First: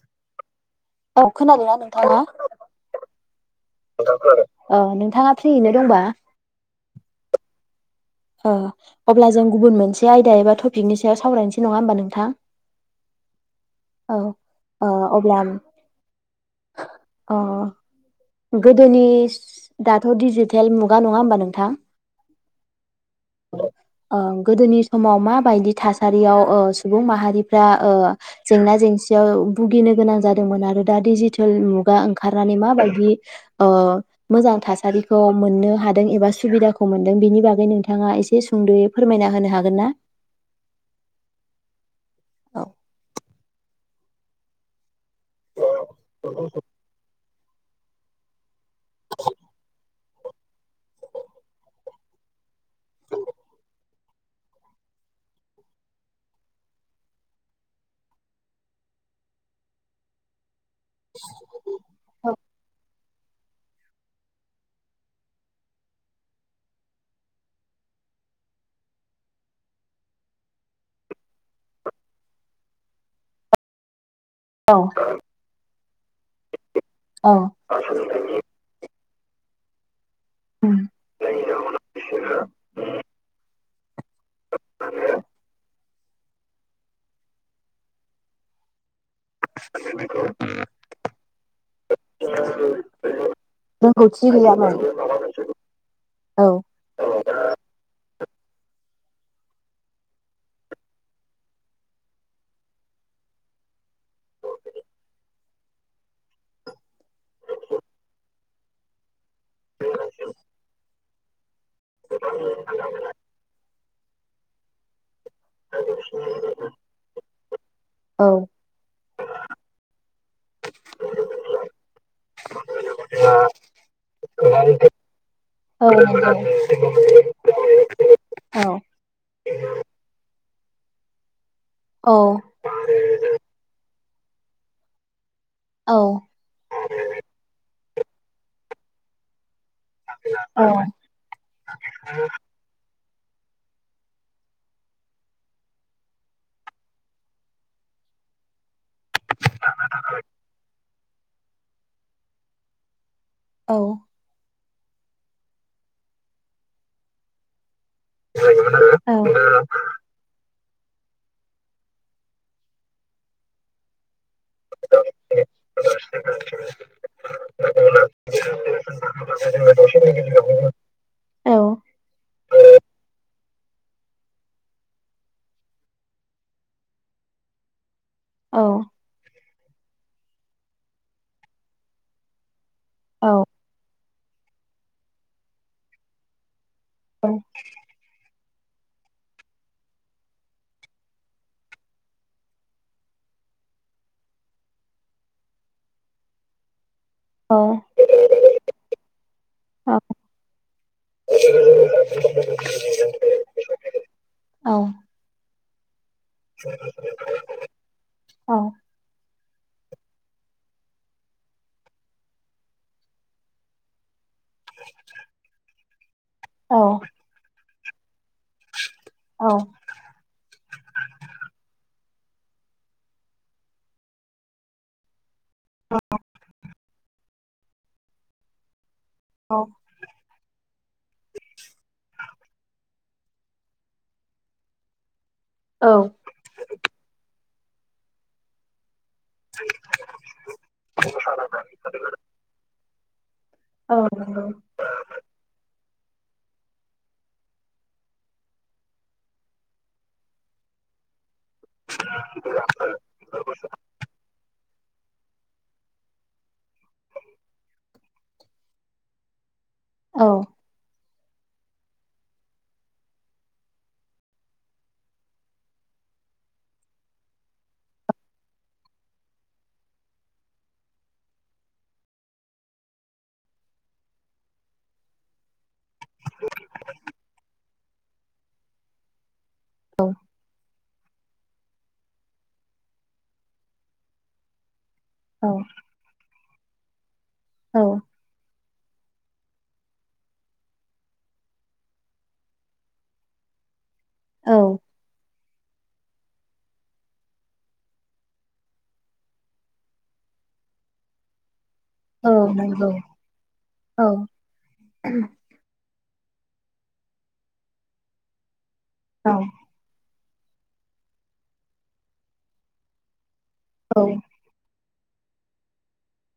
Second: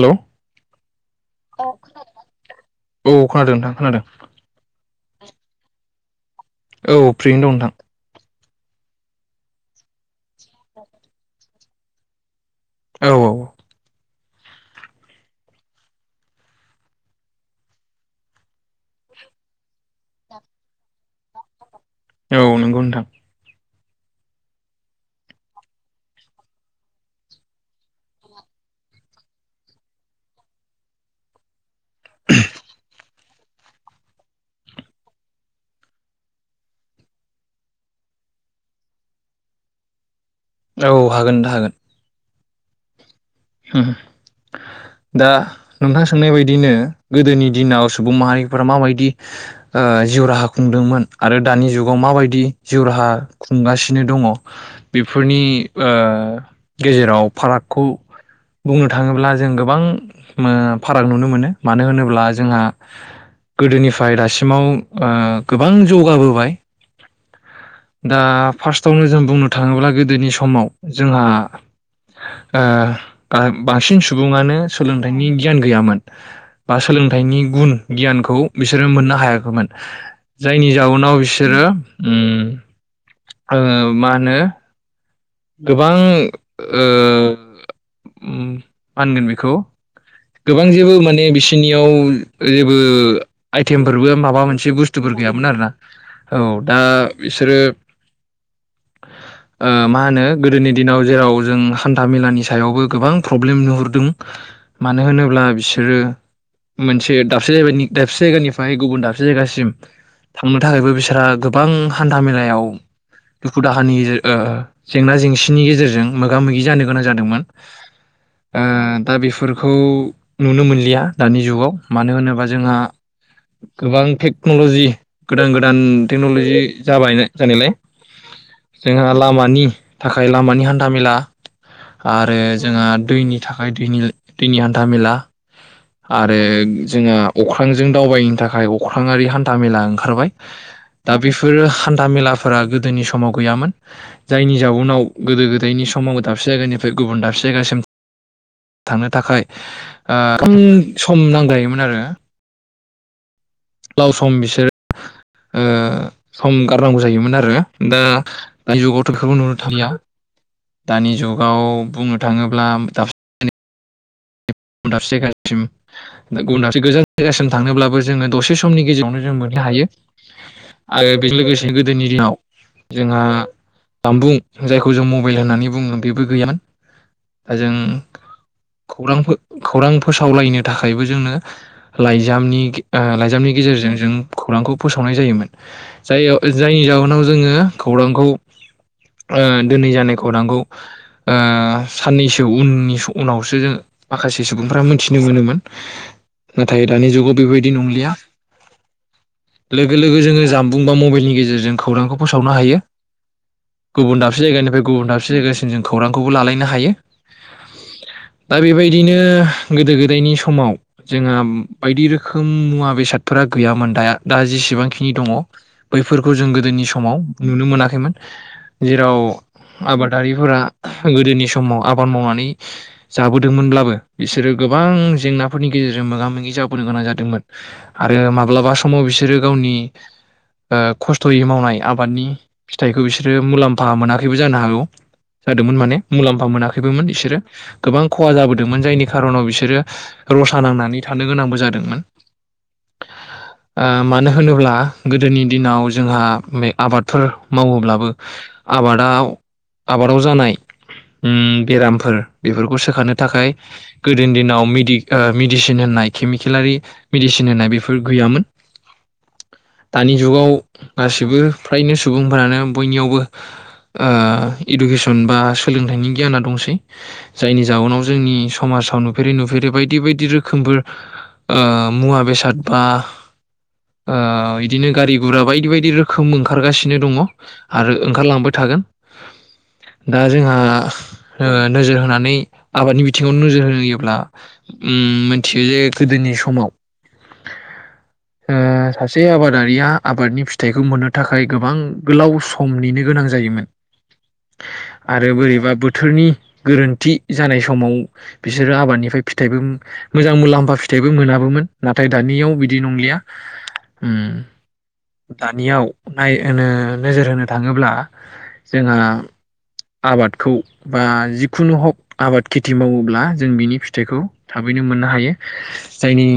Hello औ खोनादोंना नोंथाङा? औ खोनादों नोंथां खोनादों औ नोंथाङा फ्रियैनो दंबा? औ फ्रिनो दं नोंथां ओ अब्ला जों गुबुन मोनसे आयदा एबा टपिकनि सायाव सावरायनोसै नङा होमबा नोंथां। औ औ औ ओ अब्ला अ गोदोनि दाथ' डिजिटेल मुगा नङा होमबा नोंथां। औ नंगौ नोंथां। गोदोनि समाव माबायदि थासारियाव सुबुं माहारिफ्रा जेंना जेंसियाव भुगिनो गोनां जादोंमोन आरो दा डिजिटेल गा ओंखारनानै माबायदि ओ मोजां थासारिखौ मोननो हादों एबा सुबिदाखौ मोनदों बेनि बागै नों थाङा एसे सुंदयै फोरमायना होनो हागोन ना। औ हागोन नोंथां हागोन। औ उम दा नोंथां सोंनाय बायदिनो गोदोनि दिनाव सुबुं माहारिफोरा माबायदि ओ जिउ राहा खुंदोंमोन आरो दानि जुगाव माबायदि जिउ राहा खुंगासिनो दङ' बेफोरनि ओ गेजेराव आ फारागखौ बुंनो थाङोब्ला जों गोबां मो फाराग नुनो मोनो मानो होनोब्ला जोंहा गोदोनिफ्राय दासिमाव ओ गोबां जौगाबोबाय दा फार्स्थआवनो जों बुंनो थाङोब्ला गोदोनि समाव जोंहा ओ बां बांसिन सु सुबुङानो औ सोलोंथाइनि गियान गैयामोन बा औ सोलोंथाइनि गुन गियानखौ बिसोरो मोन हायाखैमोन जायनि जाउनाव बिसोरो ओ [inaudible] ओ मा होनो गोबां ओ ओ माहोनगोन बेखौ गोबां जेबो माने बिसिनियाव जेबो आइथेमफोरबो रोंगौथि माबा मोनसे गैयामोन बुस्थुफोर गैयामोन आरोना औ दा बिसोरो आ मा होनो गोदोनि दिनाव जेराव जों हान्था मेलानि सायावबो गोबां प्रब्लेम नुहुरदों मानो होनोब्ला बिसोरो मोनसे दाबसे जाबानि दाबसे जायगानिफ्राय गुबुन दाबसे जायगासिम थांनो थाखायबो बिसोरहा गोब बां हान्था मेलायाव हु दाहानि ओ जेंना जेंसिनि गेजेरजों मोगा मोगि जानो गोनां जादोंमोन। औ ओ दा बेफोरखौ नुनो मोनलिया दानि जुगाव मानो होनोबा जोंहा गोबां टेक्नलजि गोदान गोदान औ नंगौ टेक्नलजि जाबाय नाय जानायलाय औ जोंहा लामानि थाखाय लामानि हान्था मेला औ आरो जोंहा दैनि थाखाय दैनि दैनि हान्थामेला औ आरो जोंहा अख्रांजों दावबायनो थाखाय अख्राङारि हान्था मेला ओंखारबाय औ दा बेफोरो हान्था मेलाफोरा गोदोनि सम समाव गैयामोन जायनि जाउनाव गोदो गोदायनि समावबो दाबसे जायगानिफ्राय गुबुन दाबसे जायगासिम थांनो थाखाय ओ खम सम नांजायोमोन आरो औ [unintelligible] सम बिसोर ओ सम गारनांगौ जायोमोन आरो दा दानि जुगावथ बेखौबो नुनो थांलिया। दानि जुगाव बुंनो थाङोब्ला दा गुबन दाबसे जायगासिम गुबुन दाबसे गोजान जायगासिम थांनोब्लाबो जोङो दसे समनि गेजेरावनो जों मोननो हायो आरो बेजों लोगोसे गोदोनि दिनाव जोंहा जामबुं जायखौ जों मबाइल होननानै बुङो बेबो गैयामोन दा जों खौरांफोर खौरां फोसावलायनो थाखायबो जोंनो लाइजामनि लाइजामनि गेजेरजों जों खौरांखौ फोसावनाय जायोमोन जाय जायनि जाहोनाव जोङो खौरांखौ ओ दिनै जानाय खौरांखौ ओ साननैसो उननि उनावसो माखासे सुबुंफ्रा मिथिनो मोनोमोन नाथाय दानि जुगाव बेबायदि नंलिया लोगो लोगो जोङो जामबुं बा मबाइलनि गेजेरजों खौरांखौ फोसावनो हायो गुबुन दाबसे जायगानिफ्राय गुबुन दाबसे जायगासिम जों खौरांखौबो लालायनो हायो दा बेबाय दिनो गोदो गोदायनि समाव जोंहा बायदि रोखोम मुवा बेसादफोरा गैयामोन दा दा जेसेबांखिनि दङ फोरखौ जों औ गोदोनि समाव नुनो मोना खैमोन जेराव आबादारिफोरा गोदोनि समाव आ बाद मावनानै जाबोदोंमोनब्ला बो बिसोरो गोबां जेंना फोरनि गेजेरजों मोगा मोगि जाबोनो गोनां जा दोंमोन आरो माब्लाबा स माव बिसोरो गावनि ओ खस्थयै मावनाय आबादनि फिथाइखौ बिसोरो मुलाम्फा मोनाखैबो जानो हागौ जादोंमोन माने मुलाम्फा मोनाखैबोमोन बिसोरो गोबां खहा जाबो दोंमोन जायनि खारनाव बिसोरो रसा नांनानै थानो गोनांबो जादोंमोन। ओ मानो होनोब्ला गोदोनि दिनाव जोंहा बे आबादफोर मावोब्लाबो आबादाव आबादाव जानाय ओम बेरामफोर बेफोरखौ सोखानो थाखाय गोदोनि दिनाव मिदि ओ मेदिसिन होननाय केमिकेलारि मेदिसिन होननाय बेफोर गैयामोन। दानि जुगाव गासिबो फ्रायनो सुबुंफोरानो बयनियावबो इडुकेसन बा सोलोंथाइनि गियाना दंसै जायनि जाउनाव जोंनि समाजाव नुफेरै नुफेरै बायदि बायदि रोखोमबो मुवा बेसाद बा बिदिनो गारि गुरा बायदि बायदि रोखोम ओंखारगासिनो दङ आरो ओंखारलांबाय थागोन। दा जोंहा नोजोर होनानै आबादनि बिथ बिथिङावनो नोजोर होयोब्ला मिथियो जे गोदोनि समाव सासे आबादारिया आबादनि फिथाइखौ मोननो थाखाय गोबां गोलाव समनिनो गोनां जायोमोन। आरो बोरैबा बुथ थोरनि गोरोन्थि जानाय समाव बिसोरो आबादनिफ्राय फिथाइबो मोजां मुलाम्फा फिथाइबो मोनाबोमोन। नाथाय औ दानियाव बिदि नंगौ नंलिया औ उम दानियाव नाय ओनो नोजोर होनो थाङोब्ला जोंहा औ आबाद। खौ बा जिखुनु हक आबाद खेथि दि मावोब्ला जों बिनि औ औ नंगौ औ फिथाइखौ थाबै बेनो मोननो हायो जायनि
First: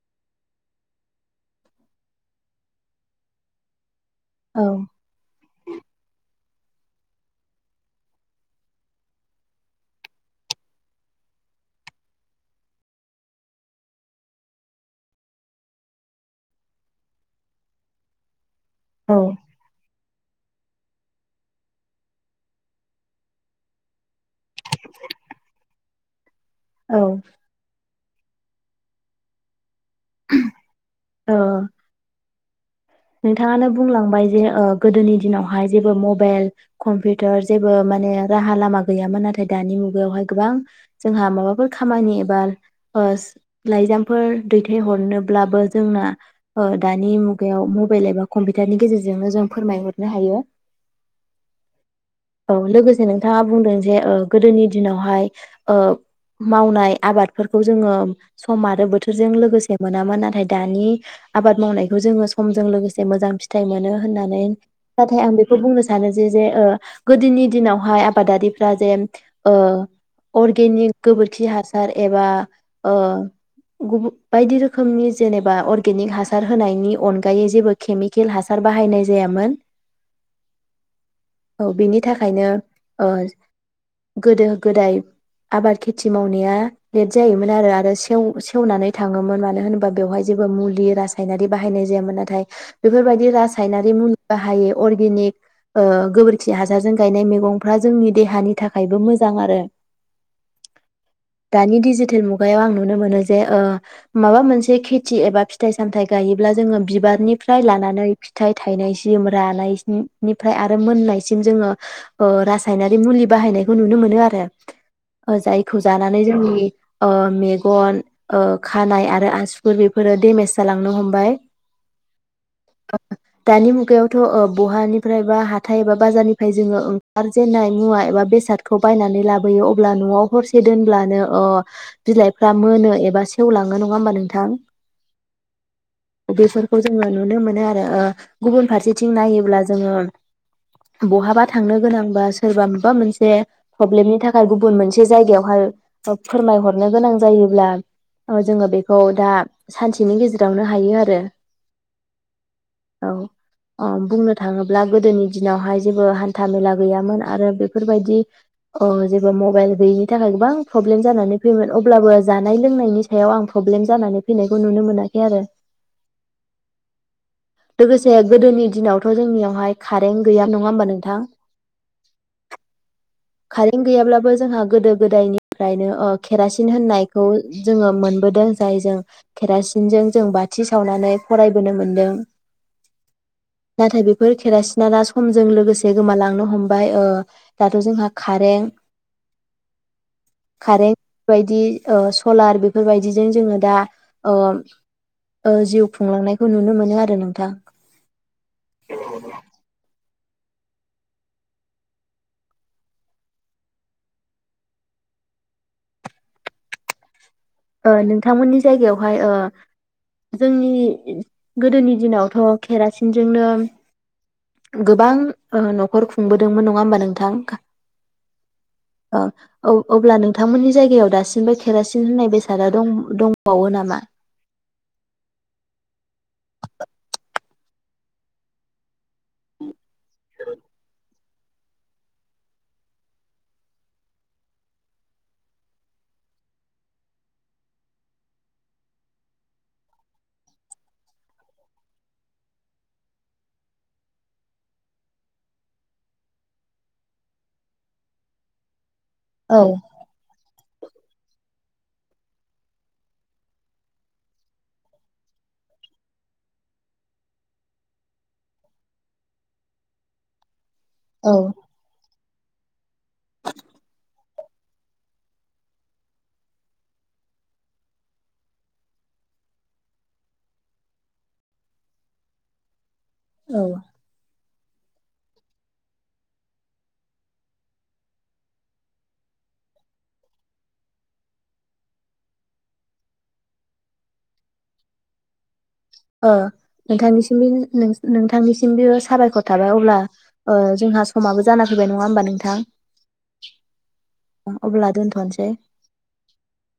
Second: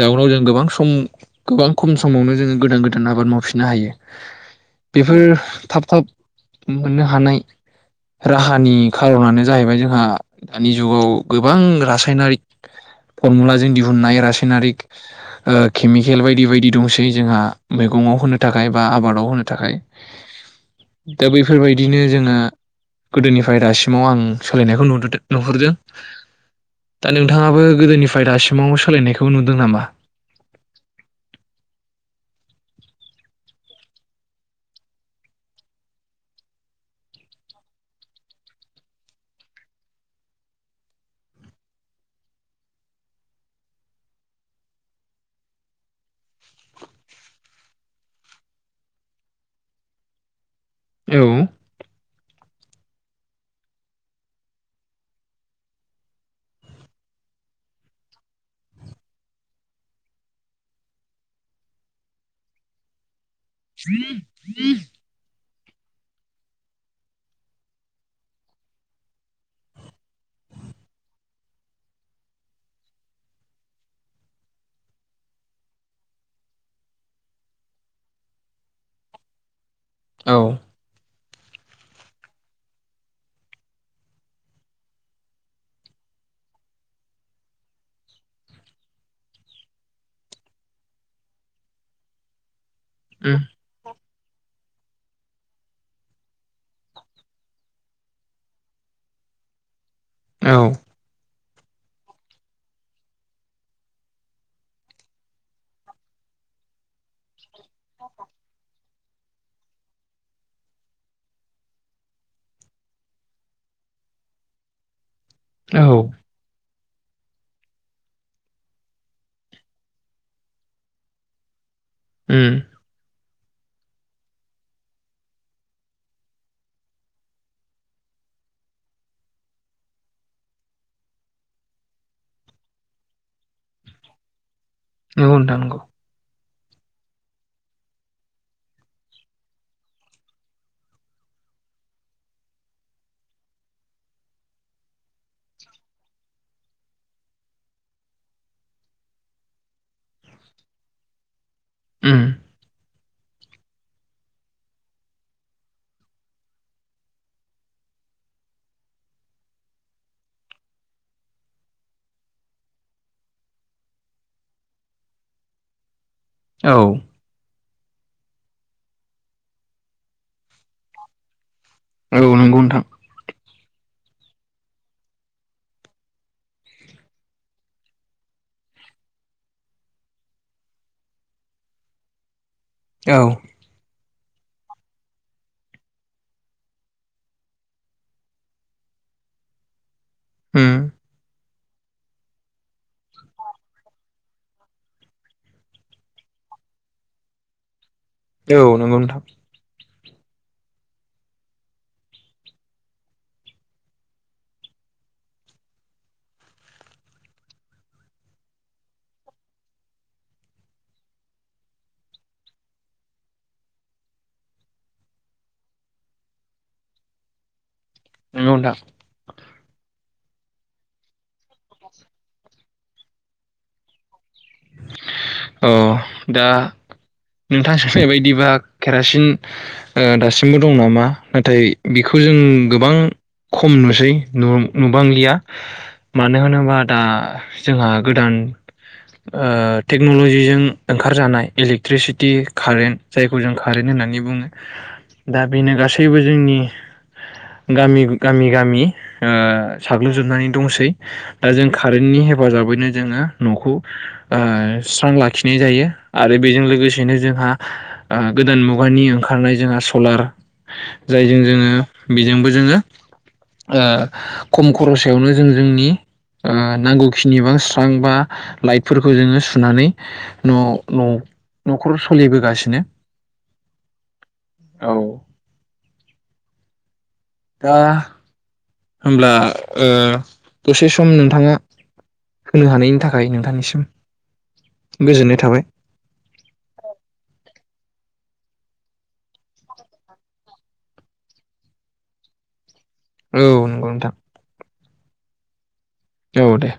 जाउनाव जों गोबां सम गोबां खम समावनो जोङो गोदान गोदान आबाद मावफिननो हायो। बेफोर थाब थाब। मोननो हानाय राहानि खार'नानो जाहैबाय जोंहा दानि जुगाव गोबां रासायनारिक फरमुलाजों दिहुननाय रासायनारिक ओ खेमिकेल बायदि बायदि दंसै जोंहा मैगंआव होनो। ताखाय बा आबादाव औ होनो थाखाय। दा बैफोरबायदिनो जोङो गोदोनिफाय दासिमाव आं सोलायनायखौ नुदोदो। नुहुरदों। औ दा नोंथाङाबो गोदोनि फाय दासिमावबो सोलायनायखौ नुदो नामा? [unintelligible] नोंथाङानो बुंलांबाय जे ओ गोदोनि दिनावहाय जेबो मबेइल कम्पिउटार जेबो माने राहा लामा गैयामोन नाथाय दानि मुगायावहाय गोबां जोंहा माबाफोर खामानि एबा ओ लाइजामफोर दैथायहरनोब्लाबो जोंना ओ दानि मुगायाव मुद बेल एबा कम्पिटारनि गेजेरजोंनो जों फोरमायहरनो हायो। औ औ लोगोसे नोंथाङा बुंदों जे ओ गोदोनि दिनावहाय ओ मावनाय आबादफोरखौ जोङो सम आरो बोथोरजों लोगोसे मोनामोन नाथाय दानि आबाद मावनायखौ जोङो सम जों लोगोसे मोजां फिथ थाइ मोनो होननानै नाथाय आं बे खौ बुंनो सानो जे जे गोदोनि दिनावहाय आबादारिफ्रा जे ओ अर्गेनिक गोबोरखि हासार एबा ओ गुबु बायदि रोखोमनि जेनेबा अर्गेनिक हासार होनायनि अन गायै जेबो खेमिकेल हासार बाहायनाय जायामोन। औ औ बिनि थाखायनो ओ गोदो गोदाय आबाद खेथि मावनाया लेट जायोमोन आरो आरो सेव सेवनानै थाङोमोन मानो होनोबा बेवहाय जेबो मुलि रासायनारि बाहायनाय जायामोन नाथाय बेफोरबायदि उम रासायनारि मुल बाहायो अर्गेनिक ओ गोबोरखि हासारजों गायनाय मैगंफ्रा जोंनि देहानि थाखायबो मोजां आरो। औ दानि डिजिटेल मुगायाव आं नुनो मोनो जे ओ माबा मोनसे खेथि एबा फिथाइ सामथाइ गायोब्ला जोङो बिबारनि फ्राय लानानै फिथाइ थायनायस दिम रानायस्नि निफ्राय आरो मोननायसिम जोङो ओ रासायनारि मुलि बाहायनायखौ नुनो मोनो आरो। ओ जायखौ औ जानानै जोंनि ओ मेगन ओ खानाय आरो आसुगुर बेफोरो डेमेज जालांनो हमबाय। उम। दानि मुगायावथ ओ बहानिफ्राय बा हाथाय एबा बाजारनिफ्राय जोङो ओंखारजेन्नाय मुवा एबा बेसादखौ बायनानै लाबोयो अब्ला न'वाव हरसे दोनब्लानो ओ बिलाइफ्रा मोनो एबा सेवलाङो नङा होमबा नोंथां? नंगौ नोंथां नंगौ। बेफोरखौ जोङो नुनो मोनो आरो ओ गुबुन फारसेथिं नायोब्ला जोङो बहाबा थांनो गोनां बा सोरबा माबा मोनसे प्रब्लेमनि थाखाय गुबुन मोनसे जायगायावहाय फो- फोरमायहरनो गोनां जायोब्ला ओ जोङो बेखौ दा सानसेनि गेजेरावनो हायो आरो। रो उम। औ अ बुंनो थाङोब्ला गोदोनि दिनावहाय जेबो हान्था मेला गैयामोन आरो बेफोरबायदि ओ जेबो मबाइल गैयिनि थाखाय गोबां प्रब्लेम जानानै फैयोमोन अब्लाबो जानाय लोंनायनि सायाव आं प्रब्लेम जानानै फैनायखौ नुनो मोनाखै आरो। औ। लोगोसे गोदोनि दिनावथ जोंनियावहाय कारेन्ट गैया नङा होमबा नोंथां। औ नंगौ नोथां। कारेन्ट गैयाब्लाबो जोंहा गोदो गोदायनिफ्रायनो ओ केरासिन होननायखौ जोङो मोनबोदों जाय जों केरासिनजों जों बाथि सो गावनानै फरायबोनो मोनदों। ओउ। फोर केेरासिना दा समजों लोगोसे गोमालांनो हमबाय दाथ जोंहा खारें। उम खारें बा दि ओ सलार बेफोरबायदिजों जोङो दा ओ। जिउ खुंलांनायखौ नुनो मोनो आरो नोंथां। औ नंगौ नोंथां। ओ नोंथांमोननि जायगायावहाय ओ जोंनि गोदोनि दिनावथ केरासिनजोंनो गोबां ओ न'खर खुंबोदोंमोन नङा होमबा नोंथां खा नंगौ नोंथां। ओउ अब्ला नोंथांमोननि जायगायाव दासिमबो केरासिन होननाय बे सादा दं-दंबावो नामा? औ। दा। नोंथां सोनाय बायदिबा केरासि सिन ओ दासिमबो दं नामा। नाथाय बेखौ जों गोबां खम नुसै नु-नुबांलिया मानो होनोबा दा जोंहा गोदान। ओ टेक्नलजिजों ओंखारजानाय इलेक्ट्रिसिटि कारेन्ट जायखौ जों कारेन्ट होननानै बुङो दा बेनो गासैबो जोंनि गामि गामि गामि। ओ औ साग्लोबजोबनानै दंसै। दा जों कारेन्टनि हेफाजाबैनो जोङो नखौ। ओ स्रां लाखिनाय जायो आरो बेजों लोगोसेनो जोंहा आ गोदान मुगानि ओंखारनाय जोंहा सलार। औ जायजों जोङो बेजोंबो जोङो ओ खम खरसयावनो जों जोंनि ओ नांगौखिनि बा स्रां बा लाइटफोरखौ जोङो सुनानै न' न'खर सोलिबोगासिनो। औ। औ। दा होमब्ला ओ दसे सम नोंथाङा होनो हानायनि थाखाय नोंथांनिसिम गोजोननाय थाबाय। ओ नोंथांनिसिम बे नोंथांनिसिमबो साबायखर थाबाय अब्ला जोंहा समाबो जाना फैबाय नङा होमबा नोंथां? औ नंगौ नोंथां। नोसै। औ दे।